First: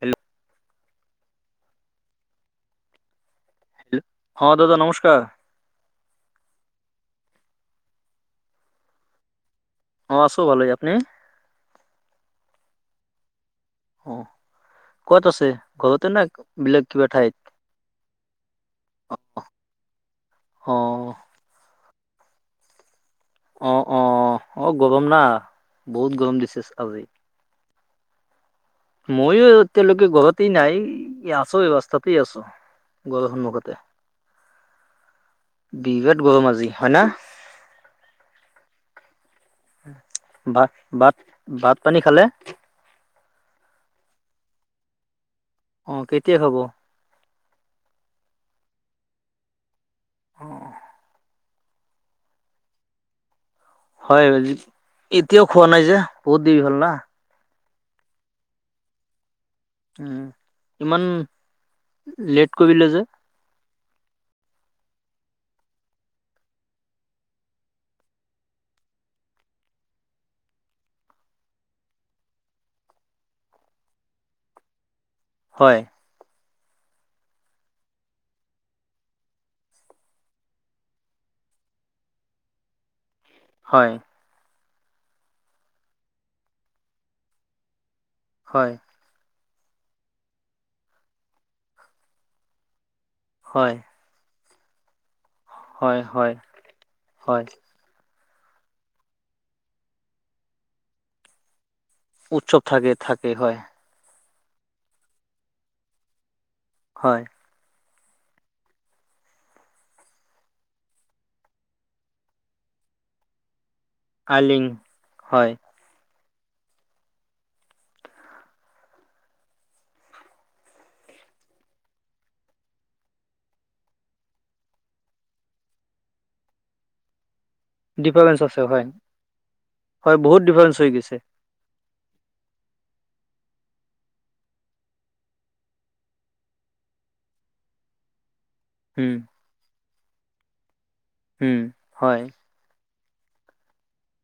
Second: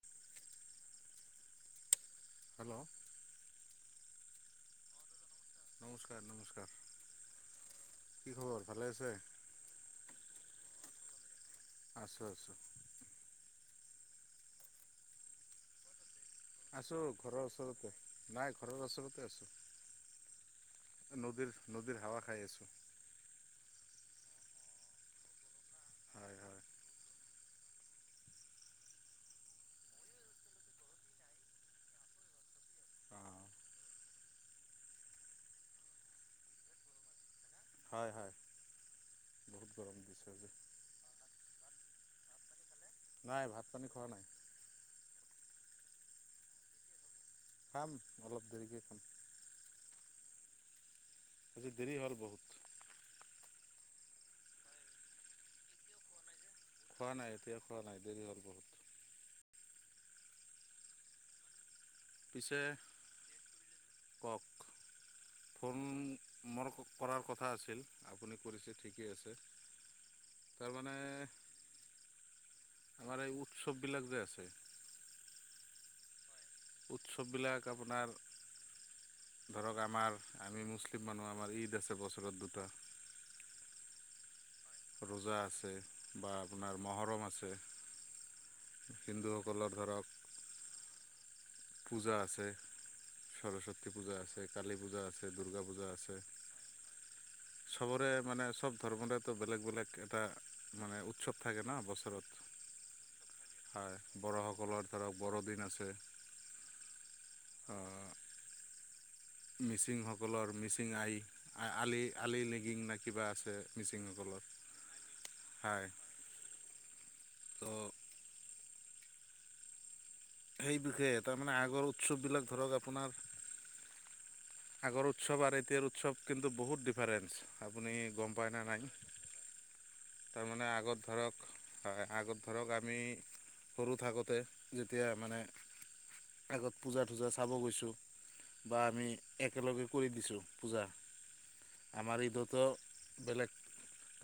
Hello hello হ দাদা নমস্কাৰ। নমস্কাৰ নমস্কাৰ কি খবৰ ভালে আছে। অঁ আছো ভালে আপনি? আছোঁ আছোঁ। অ ক'ত আছে? ঘৰতে না। আছো ঘৰৰ ওচৰতে নাই ঘৰৰ ওচৰতে আছো। অ। নদীৰ হাৱা খাই আছোঁ। অ অ অ গৰম না বহুত হয় গৰম হয় দিছে আজি। ময়ো এতিয়ালৈকে ঘৰতেই নাই আছো ৰাস্তাতে আছো। ঘৰৰ অঁ সন্মুখতে। বিৰাত গৰমা আজি হয় না? হয়, হয় বহুত গৰম। দিছে আজি ভাত ভাত ভাত পানী খালে? নাই ভাত পানী খোৱা নাই। অ কেতিয়া খাব? খাম অলপ দেৰিকে খাম। অ। আজি দেৰি হ'ল বহুত। হয় এতিয়াও খোৱা নাই যে বহুত দেৰি হ'ল না। খোৱা নাই এতিয়াও খোৱা নাই দেৰি হ'ল বহুত। উম ইমান লেট পিছে কৰিলে যে কওঁক? ফোন মোৰ কৰাৰ কথা আছিল, আপুনি কৰিছে ঠিকেই আছে। তাৰমানে আমাৰ এই উৎসৱবিলাক যে আছে হয়। উৎসৱবিলাক আপোনাৰ ধৰক আমাৰ আমি মুছলিম মানুহ, আমাৰ ঈদ আছে বছৰত দুটা। হয়। ৰোজা আছে বা আপোনাৰ মহৰম আছে। হয়। হিন্দুসকলৰ ধৰক পূজা আছে, হয় সৰস্বতী পূজা আছে, কালী পূজা আছে। এ, দুৰ্গা পূজা হয় আছে। হয় হয় চবৰে মানে চব ধৰ্মৰেতো বেলেগ বেলেগ এটা মানে উৎসৱ থাকে ন' বছ চৰত। উৎসৱ থাকে থাকে হয়, বড়োসকলৰ ধৰক বড়োদিন আছে। হয়। অ'। মিচিংসকলৰ মিচিং আই, আ-আলি আলি লেগিং নে কিবা আছে মিচিংসকল। আলিঙ হয়। ত সেই বিষয়ে তাৰমানে আগৰ উৎসৱবিলাক ধৰক আপোনাৰ আগৰ উৎসৱ আৰু এতিয়াৰ উৎসৱ কিন্তু বহুত ডিফাৰেন্ঞ্চ। আপুনি গম ডিফাৰেন্ঞ্চ আছে পায়নে হয় নাই, হয় বহুত তাৰমানে ডিফাৰেন্ঞ্চ হৈ আগত গৈছে ধৰক হয়, আগত ধৰক আমি সৰু থাকোঁতে যেতিয়া মানে আগত পূজা টোজা চাব গৈছোঁ। বা আমি উম একেলগে কৰি দিছোঁ পূজা। উম হয় আমাৰ ঈদতো বেলেগ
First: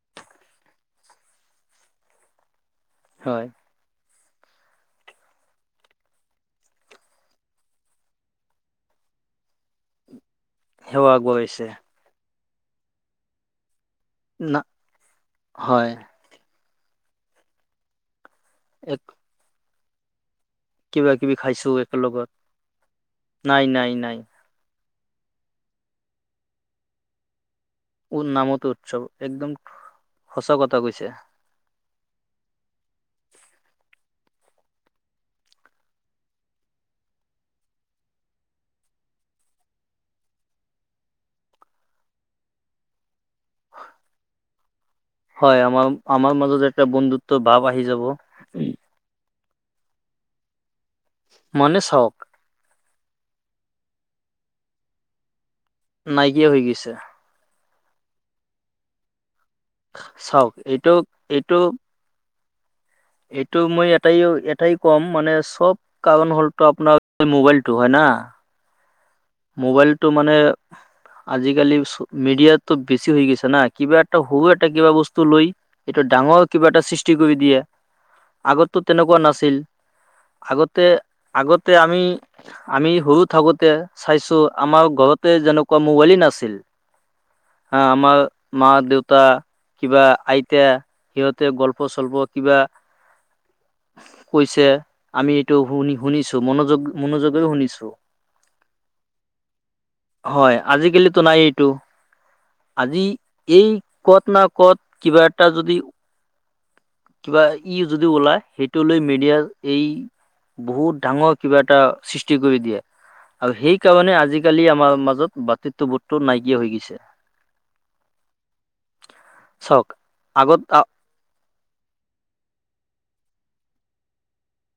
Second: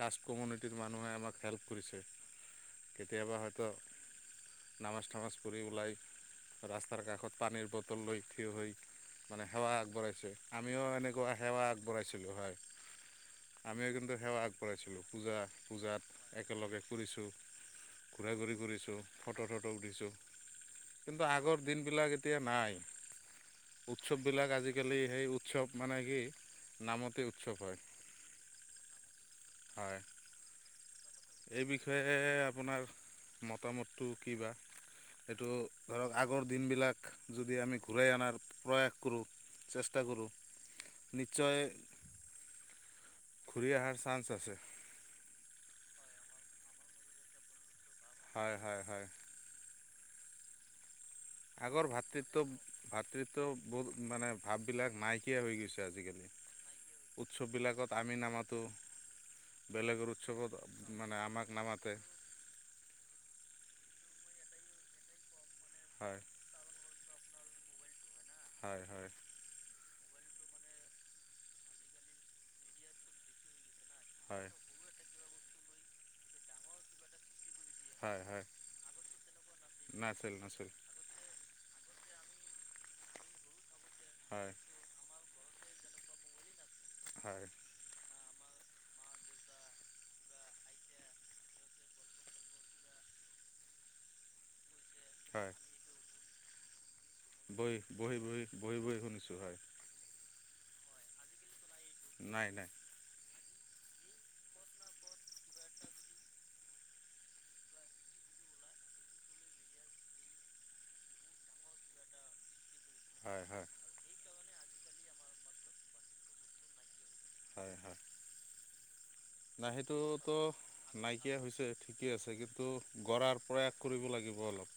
কাষ্ট কমিউনিটিৰ মানুহে আমাক হেল্প কৰিছে। কেতিয়াবা হয় হয়তো নামাজ টামাজ পঢ়ি ওলাই ৰাস্তাৰ কাষত পানীৰ বটল লৈ থিয় হৈ মানে সেৱা বঢ়াইছে, আমিও সেৱা এনেকুৱা সেৱা আগবঢ়াইছে আগবঢ়াইছিলোঁ হয়। আমিও কিন্তু সেৱা না আগবঢ়াইছিলোঁ, হয় পূজাত একেলগে ফুৰিছোঁ। ঘূৰা ঘূৰি ঘূৰিছোঁ, এক ফটো টটো উঠিছোঁ। কিবা কিন্তু কিবি আগৰ খাইছো দিনবিলাক একেলগত এতিয়া নাই। নাই নাই নাই উৎসৱবিলাক আজি কালি সেই উৎসৱ মানে কি নামতে উৎসৱ হয়। উৰ নামতে উৎসৱ, একদম হয় সঁচা কথা কৈছে। এই বিষয়ে আপোনাৰ মতামতটো কি বা। সেইটো ধৰক আগৰ দিনবিলাক যদি আমি ঘূৰাই আনাৰ প্ৰয়াস কৰোঁ চেষ্টা কৰোঁ, নিশ্চয় ঘূৰি আহাৰ চান্স আছে। হয় আমাৰ আমাৰ মাজত এটা বন্ধুত্ব ভাৱ আহি যাব। হয়, হয়, হয়। মানে আগৰ চাওক ভাতৃত্ব ভাতৃত্ব বোধ মানে ভাববিলাক নাইকিয়া হৈ গৈছে। আজিকালি। নাইকিয়া হৈ গৈছে উৎসৱবিলাকত আমি নামাতো বেলেগৰ চাওক এইটো উৎসবত মানে আমাক এইটো নামাতে। এইটো মই এটাই এটাই ক'ম মানে চব হয় কাৰণ হ'লটো আপোনাক মোবাইলটো হয়ে না। হয়, হয়। মোবাইলটো মানে আজিকালি মিডিয়াতো বেছি হৈ গৈছে না কিবা এ হু হয় এটা কিবা বস্তু লৈ এইটো ডাঙৰ কিবা এটা সৃষ্টি কৰি দিয়ে। হয় হয় আগতটো তেনেকুৱা নাছিল, নাছিল নাছিল আগতে আগতে আমি আমি সৰু থাকোঁতে চাইছো হয় আমাৰ ঘৰত তে যেনেকুৱা মোবাইলে নাছিল। হয়। হা আমাৰ মা-দেউতা কিবা আইতা সিহঁতে গল্প চল্প কিবা কৈছে আমি হয় এইটো শুনি শুনিছোঁ মনোযোগ মনোযোগেৰে বহি, শুনিছো বহি, বহি, বহি, বহি, শুনিছোঁ হয়। হয় আজিকালিতো নাই এইটো। নাই, নাই। আজি এই ক'ত না ক'ত কিবা এটা যদি কিবা ই যদি ওলাই সেইটো লৈ মিডিয়া এই বহুত ডাঙৰ কিবা এটা সৃষ্টি কৰি দিয়ে। হয় আৰু হয় সেই কাৰণে আজিকালি আমাৰ মাজত ভাতৃত্ববোধটো নাইকিয়া হৈ গৈছে। হয়, হয়। নাই চাওক সেইটোতো আগত নাইকিয়া হৈছে। ঠিকে আছে কিন্তু কৰাৰ প্ৰয়াস কৰিব লাগিব অলপ।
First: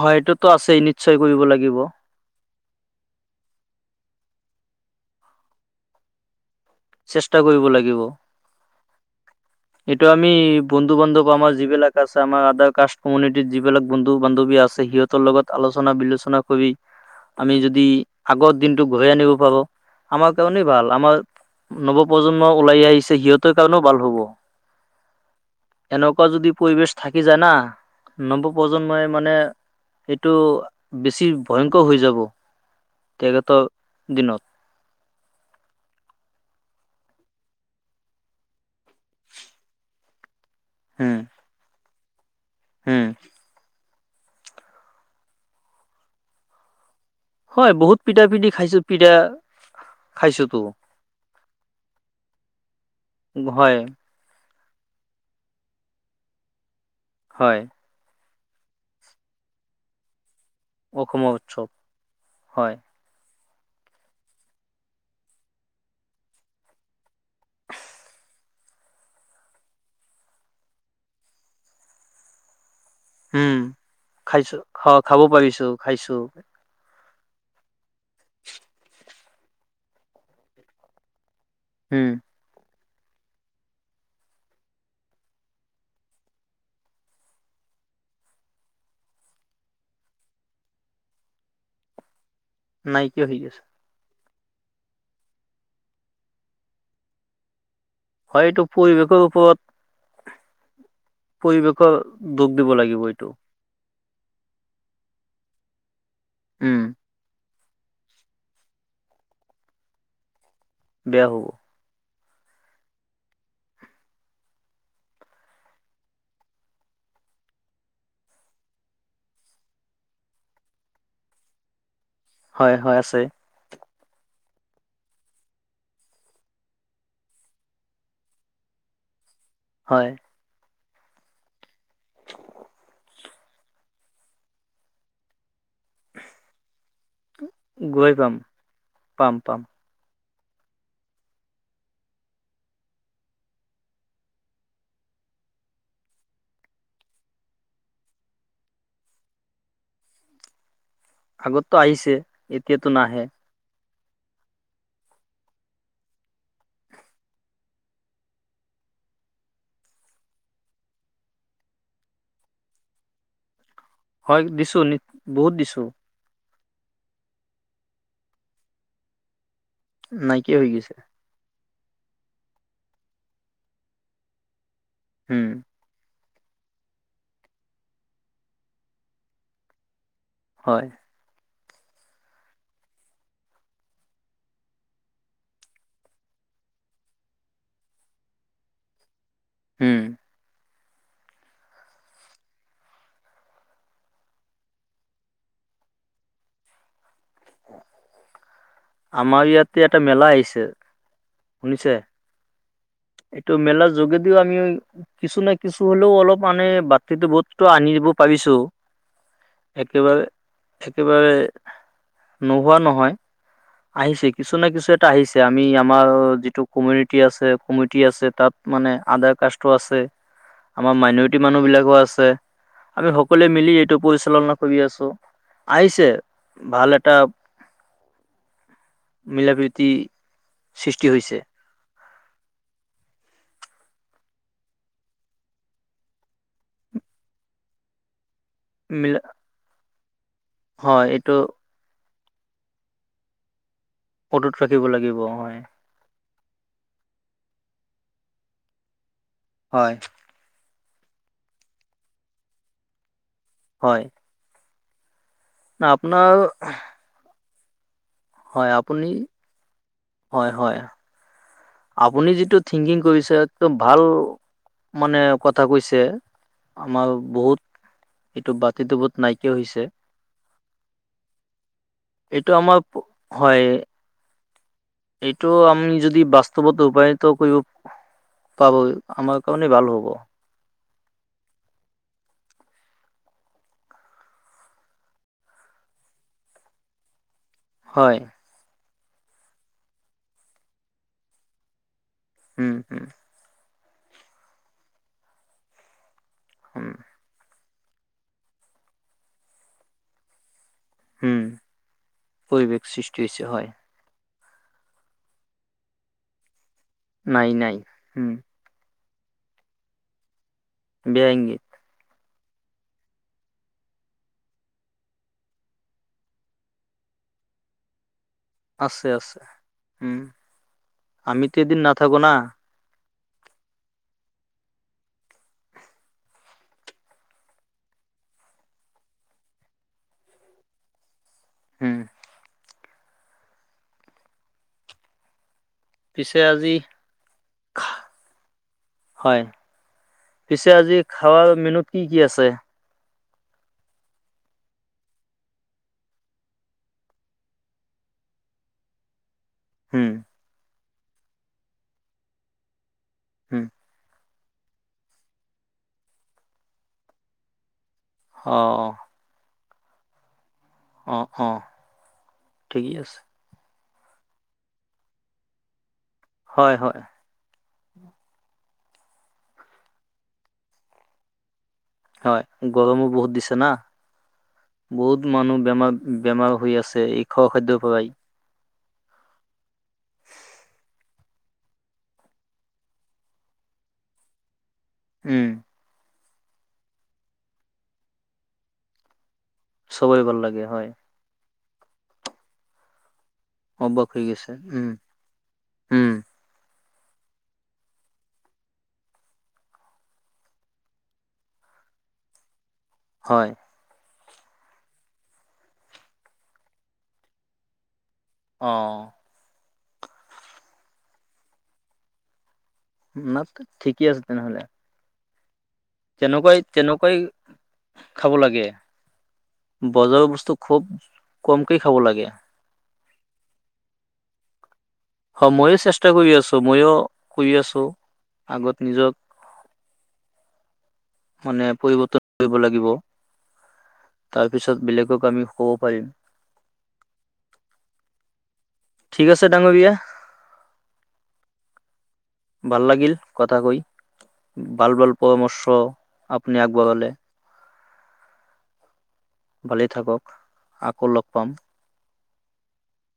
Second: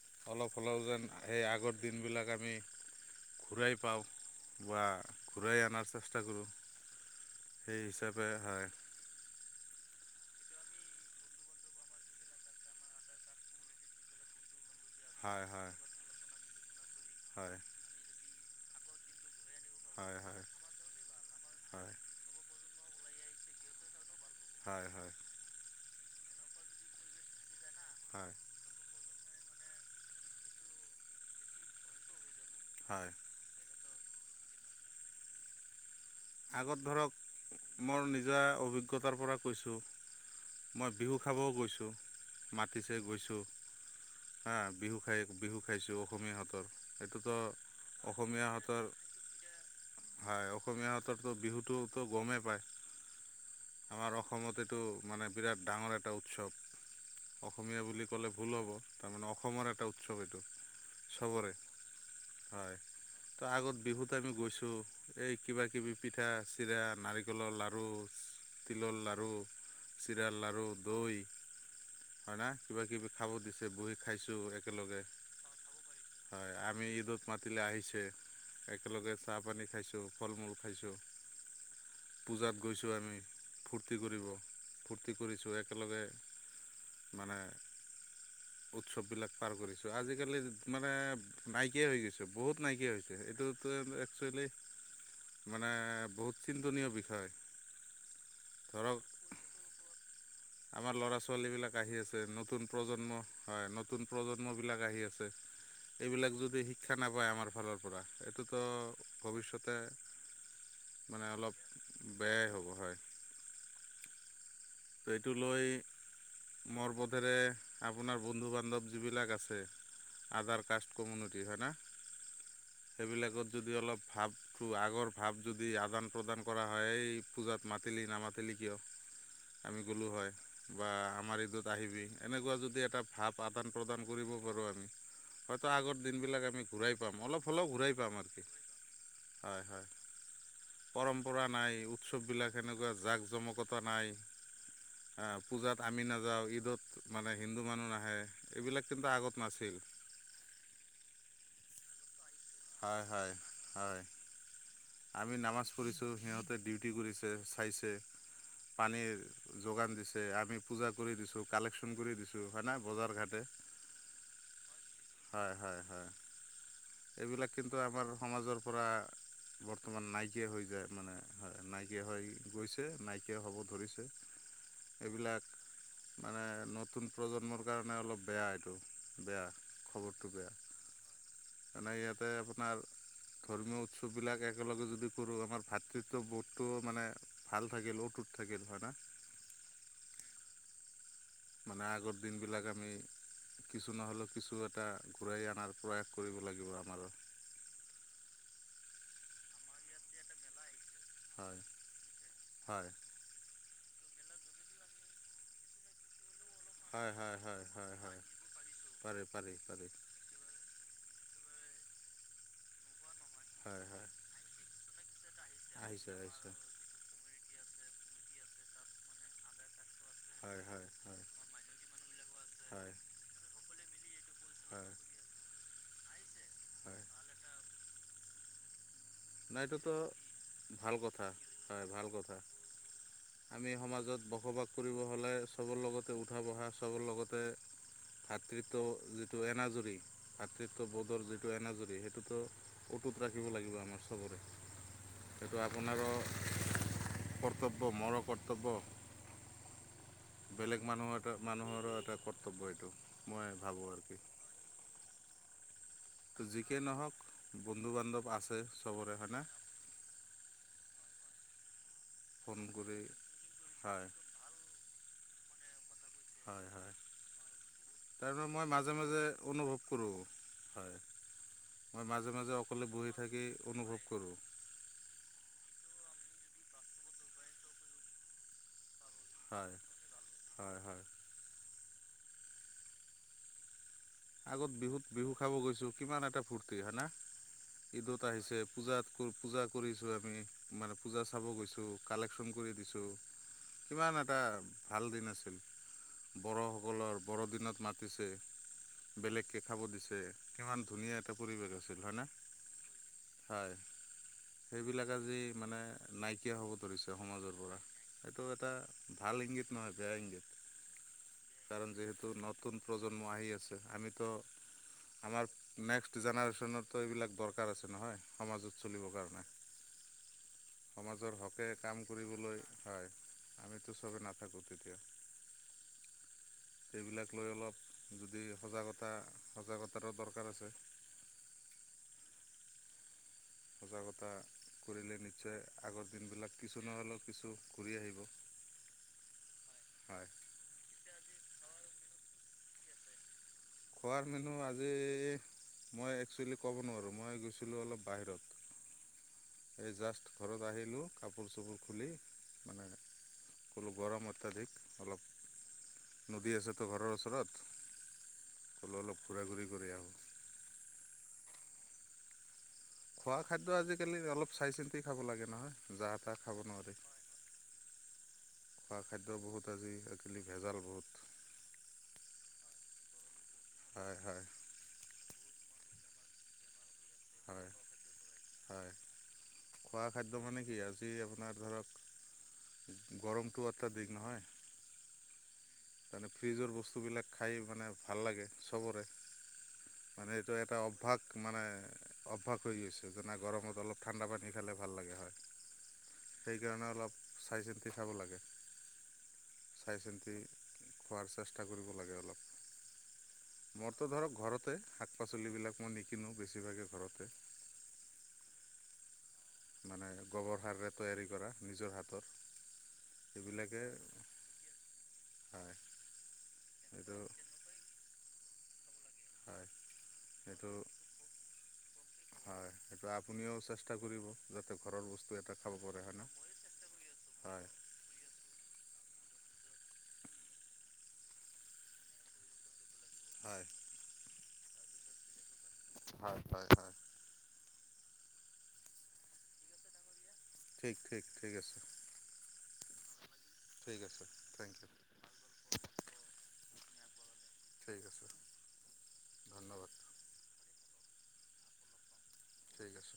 হয়টোতো অলপ হ'লেও আছেই যেন নিশ্চয় কৰিব সেই আগৰ লাগিব দিনবিলাক আমি ঘূৰাই পাওঁ বা ঘূৰাই আনাৰ চেষ্টা কৰোঁ। চেষ্টা কৰিব সেই লাগিব। হিচাপে হয় এইটো আমি বন্ধু বান্ধৱ আমাৰ যিবিলাক আছে আমাৰ আদাৰ কাষ্ট কমিউনিটিৰ যিবিলাক বন্ধু বান্ধৱী আছে, সিহঁত তৰ হয় লগত হয় আলোচনা বিলোচনা কৰি হয় আমি যদি আগৰ দিনটো ঘূৰাই আনিব পাৰোঁ। হয় হয় আমাৰ কাৰণেই ভাল আমাৰ হয় নৱপ্ৰজন্ম ওলাই আহিছে সিহঁতৰ কাৰণেও ভাল হ'ব। হয়, হয়। এনেকুৱা যদি পৰিবেশ থাকি যায় না হয় নব প্ৰজন্মই মানে এইটো বেছি ভয়ংকৰ হৈ যাব। হয়। বিগত দিনত। আগত ধৰক মোৰ নিজা অভিজ্ঞতাৰ পৰা কৈছোঁ। মই বিহু হম খাবও গৈছোঁ, মাতিছে হম গৈছোঁ। হা বিহু খাই বিহু খাইছোঁ অসমীয়াহঁতৰ। সেইটোতো হয় বহুত পিঠা পিঠি খাইছো অসমীয়াহঁতৰ পিঠা হয় খাইছোতো অসমীয়াত অততো বিহুটোতো গমেই পায়। হয়। আমাৰ অসমত এইটো মানে বিৰাট ডাঙৰ এটা উৎসৱ, হয় অসমীয়া বুলি ক'লে ভুল হ'ব তাৰমানে অসমৰ এটা উৎসৱ এইটো, অসমৰ চবৰে উৎসৱ হয়। ত' আগত বিহুত আমি গৈছো, এই কিবা কিবি পিঠা, চিৰা, নাৰিক নাৰিকলৰ লাৰু। তিলৰ লাৰু, চিৰাৰ লাৰু, দৈ হয় না কিবা কিবি খাব উম দিছে, বহি খাইছোঁ খাইছো খ একেলগে, খাব পাৰিছো খাইছো হয়। আমি ঈদত মাতিলে আহিছে একেলগে চাহ পানী খাইছোঁ, ফল-মূল খাইছোঁ। হয়, পূজাত গৈছোঁ আমি, ফূৰ্তি কৰিব, ফূৰ্তি কৰিছোঁ একেলগে মানে উৎসৱ বিলাক পাৰ কৰিছোঁ, আজিকালি মানে নাইকিয়া হৈ গৈছে। বহুত নাইকিয়া হৈছে, হৈ গৈছে এইটোত এক্সুৱেলি মানে বহুত, চিন্তনীয় বিষয়। হয়, এইটো ধৰক পৰিৱেশৰ ওপৰত আমাৰ ল'ৰা ছোৱালীবিলাক পৰিৱেশৰ আহি আছে দুখ নতুন দিব লাগিব প্ৰজন্ম এইটো হয় নতুন প্ৰজন্মবিলাক আহি আছে, এইবিলাক যদি উম শিক্ষা ন আমাৰ ফালৰ পৰা, এইটোতো ভৱিষ্যতে বেয়া মানে হ'ব অলপ বেয়াই হ'ব হয়। এইটো লৈ মৈৰ মতেৰে, আপোনাৰ বন্ধু- বান্ধৱ যিবিলাক আছে। আদাৰ কাষ্ট কমিউনিটি হয়নে? হয় হয় আছে সেইবিলাকত যদি অলপ ভাৱ ত, আগৰ ভাৱ যদি আদান প্ৰদান কৰা হয়ই, পূজাত মাতিলি-নামাতিলি কিয়? আমি গ'লোঁ হয়। বা আমাৰ ঈদত আহিবি, এনেকুৱা যদি এটা ভাৱ আদান -প্ৰদান কৰিব পাৰোঁ আমি হয়টো, আগৰ দিনবিলাক আমি ঘূৰাই পাম, অলপ সকলো ঘূৰাই পাম আমি, পাম পাম হয়, হয়। পৰম্পৰা নাই, উৎসৱবিলাক সেনেকুৱা জাক-জমকতা নাই। অ, পূজাত আমি নাযাওঁ, ঈদত মানে হিন্দু মানুহ নাহে, এইবিলাক কিন্তু আগত নাছিল। আগতো আহিছে? এতিয়াতো হয়, নাহে হয়, হয়। আমি নামাজ পঢ়িছোঁ। সিহঁতে ডিউটি কৰিছে, চাইছে পানীৰ যোগান দিছে, আমি পূজা কৰি দিছোঁ, কালেকশ্যন কৰি দিছোঁ। হয় না? বজাৰ ঘাটে। হয় দিছো নি বহুত হয়, দিছো হয়, হয়। এইবিলাক, কিন্তু আমাৰ সমাজৰ পৰা বৰ্তমান নাইকিয়া হৈ যায় মানে। হয়, নাইকিয়া হৈ গৈছে, নাইকিয়া হ'ব ধৰিছে। এইবিলাক উম মানে, নতুন প্ৰজন্মৰ কাৰণে অলপ বেয়া, এইটো বেয়া খবৰটো বেয়া। হয়। মানে ইয়াতে আপোনাৰ, ধৰ্মীয় উৎসৱবিলাকে একেলগে যদি কৰোঁ, আমাৰ ভাতৃত বোধটো মানে, ভাল থাকিল অটুত থাকিল হয়, না? উম, মানে আগৰ দিনবিলাক আমি কিছু নহ'লেও কিছু এটা, ঘূৰাই আনাৰ প্ৰয়াস কৰিব লাগিব আমাৰ। উ [inaudible] আমাৰ ইয়াতে এটা মেলা আহিছে। হয় শুনিছে? হয় এইটো মেলাৰ যোগেদিও আমি, কিছু নাই, কিছু হ'লেও অলপ মানে হয় ভাতৃত হয় হয় বোধটো হয় আনি দিব হয় পাৰিছোঁ। পাৰি পাৰি পাৰি একেবাৰে একেবাৰে, নোহোৱা নহয়। হয়, হয়। আহিছে, কিছু নাই কিছু এটা আহিছে। আমি আমাৰ আহিছে আহিছে যিটো কমিউনিটি আছে, কমিউটি আছে, তাত মানে আদাৰ কাষ্টো আছে। হয় হয় আমাৰ হয় মাইনৰিটি মানুহ বিলাকো আছে। হয় আমি সকলোৱে মিলি এইটো পৰিচালনা কৰি হয় আছোঁ, আহিছে ভাল হয় এটা মিলা না এইটোতো, প্ৰীতি ভাল সৃষ্টি কথা, হৈছে হয় ভাল কথা। আমি সমাজত বসবাস কৰিব হ'লে, চবৰ লগতে উঠা বহা, চবৰ লগতে [inaudible] ভাতৃত্ব মিলা যিটো এনাজৰী হয় ভাতৃত্ববোধৰ এইটো যিটো এনাজৰী সেই সেইটো, অতুত ৰাখিব লাগিব আমাৰ চবৰে। অটুত ৰাখিব লাগিব হয় সেইটো আমি অপোনাৰো কৰ্তব্য ম'ৰ কৰ্তব্য। হয় বেলেগ মানুহৰ এটো মানুহৰো এটা কৰ্তব্য এইটো মই ভাবোঁ হয় আৰু আপোনাৰ আহক, বন্ধু-বান্ধৱ আছে হয় আপুনি চবৰে হয়নে? হয় হয়। আপুনি যিটো ফোন থিংকিং কৰি কৰিছে এইটো ভাল হয় মানে কথা কৈছে আমাৰ বহুত সেইটো এইটো মই মাজে বাতিটো বহুত মাজে নাইকিয়া হৈছে অনুভৱ কৰোঁ। হয় মই এইটো মাজে-মাজে আমাৰ অকলে প- বহি থাকি হয় অনুভৱ কৰোঁ। এইটো আমি যদি বাস্তৱত ৰূপায়ত কৰিব পাব আমাৰ কাৰণে হয় ভাল হ'ব। হয় হয় আগত বিহুত বিহু খাব গৈছো কিমান এটা ফূৰ্তি হয়না, হয় ঈদত আহিছে, পূজাত পূ পূজা কৰিছোঁ, আমি মানে পূজা চাব গৈছোঁ কালেকশ্যন কৰি উম উম দিছোঁ। কিমান এটা ভাল দিন আছিল উম বড়োসকলৰ বড়দিনত মাতিছে। বেলেগকে খাব দিছে কিমান ধুনীয়া এটা উম পৰিৱেশ আছিল হয়নে, পৰিৱেশ সৃষ্টি হৈছে হয় সেইবিলাক আজি মানে নাইকিয়া হ'ব ধৰিছে নাই সমাজৰ নাই পৰা উম সেইটো এটা ভাল ইংগিত নহয়, বেয়া ইংগিত বেয়া ইংগিত কাৰণ যিহেতু নতুন প্ৰজন্ম আহি আছে। আমিতো আমাৰ নেক্সট জেনেৰেশ্যনততো এইবিলাক দৰকাৰ আছে নহয়। সমাজত আছে চলিবৰ আছে কাৰণে উম সমাজৰ আমিতো হকে এদিন কাম নাথাকো না কৰিবলৈ হয় আমিতো চবেই নাথাকো তেতিয়া এইবিলাক লৈ অলপ যদি সজাগতা সজাগতাৰো দৰকাৰ আছে। উম সজাগতা কৰিলে নিশ্চয় আগৰ পিছে দিনবিলাক আজি কিছু নহ'লেও কিছু ঘূৰি আহিব। হয় হয় পিছে আজি খাৱাল মেনুত কি কি আছে খোৱাৰ মেনু আজি মই একচুৱেলি ক'ব নোৱাৰোঁ মই গৈছিলোঁ অলপ বাহিৰত [inaudible] এই জাষ্ট ঘৰত আহিলোঁ কাপোৰ চাপোৰ খুলি মানে হুম ক'লোঁ গৰম অত্যাধিক অলপ নদী আছেতো ঘৰৰ ওচৰত অ বলো অলপ ঘূৰা ঘূৰি কৰি আহোঁ অঁ অঁ ঠিকে আছে। খোৱা খাদ্য আজিকালি অলপ চাই চিনতী খাব লাগে নহয় যা-তাহ খাব হয় নোৱাৰি। হয় খোৱা খাদ্য বহুত আজি আজিকালি ভেজাল বহুত হয় গৰমো বহুত দিছে না হয় হয় বহুত মানুহ বেমাৰ বেমাৰ হৈ আছে এই খোৱা হয় খাদ্যৰ পৰাই। হয়। খোৱা খাদ্য মানে কি আ, আজি আপোনাৰ ধৰক গৰমটো অত্যাধিক নহয়। উম। তাৰনে ফ্ৰিজৰ বস্তুবিলাক খাই মানে ভাল লাগে চবৰে। চবৰে মানে ভাল এইটো লাগে এটা হয় অভ্যাস মানে অভ্যাস হৈ গৈছে। যেনে গৰমত অলপ অভ্যাস হৈ ঠাণ্ডা গৈছে পানী খালে উম ভাল লাগে হয়। উম সেইকাৰণে অলপ চাই চিন্তি চাব লাগে। চাই চিন্তি খোৱাৰ চেষ্টা কৰিব লাগে অলপ। হয়। মোৰতো ধৰক ঘৰতে শাক পাচলিবিলাক মই নিকিনো বেছিভাগে ঘৰতে। অ। মানে গোবৰ সাৰৰে তৈয়াৰী কৰা নিজৰ হাতৰ। এইবিলাকে ঠিকে আছে তেনেহ'লে। হয় তেনেকুৱাই তেনেকৈ এইটো খাব লাগে। হয় বজাৰ বস্তু সেইটো খুব কমকেই খাব লাগে। হয়, সেইটো আপুনিও চেষ্টা কৰিব। যাতে ঘৰৰ ব হয়, মইও চেষ্টা কৰি আছোঁ। মইও কৰি হয় আছোঁ। আগত নিজক মানে পৰিৱ--ন কৰিব লাগিব। হয়। তাৰপিছত বেলেগক আমি ক'ব পাৰিম। হয় হয় হয় ঠিক আছে ডাঙৰীয়া। ঠিক ঠিক, ঠিক আছে। ভাল লাগিল কথা কৈ। ঠিক আছে থেংক ইউ ভাল ভাল পৰামৰ্শ আপুনি আগবঢ়ালে। ঠিক আছে। ভালে ধন্যবাদ থাকক, আকৌ লগ পাম। ঠিক আছে।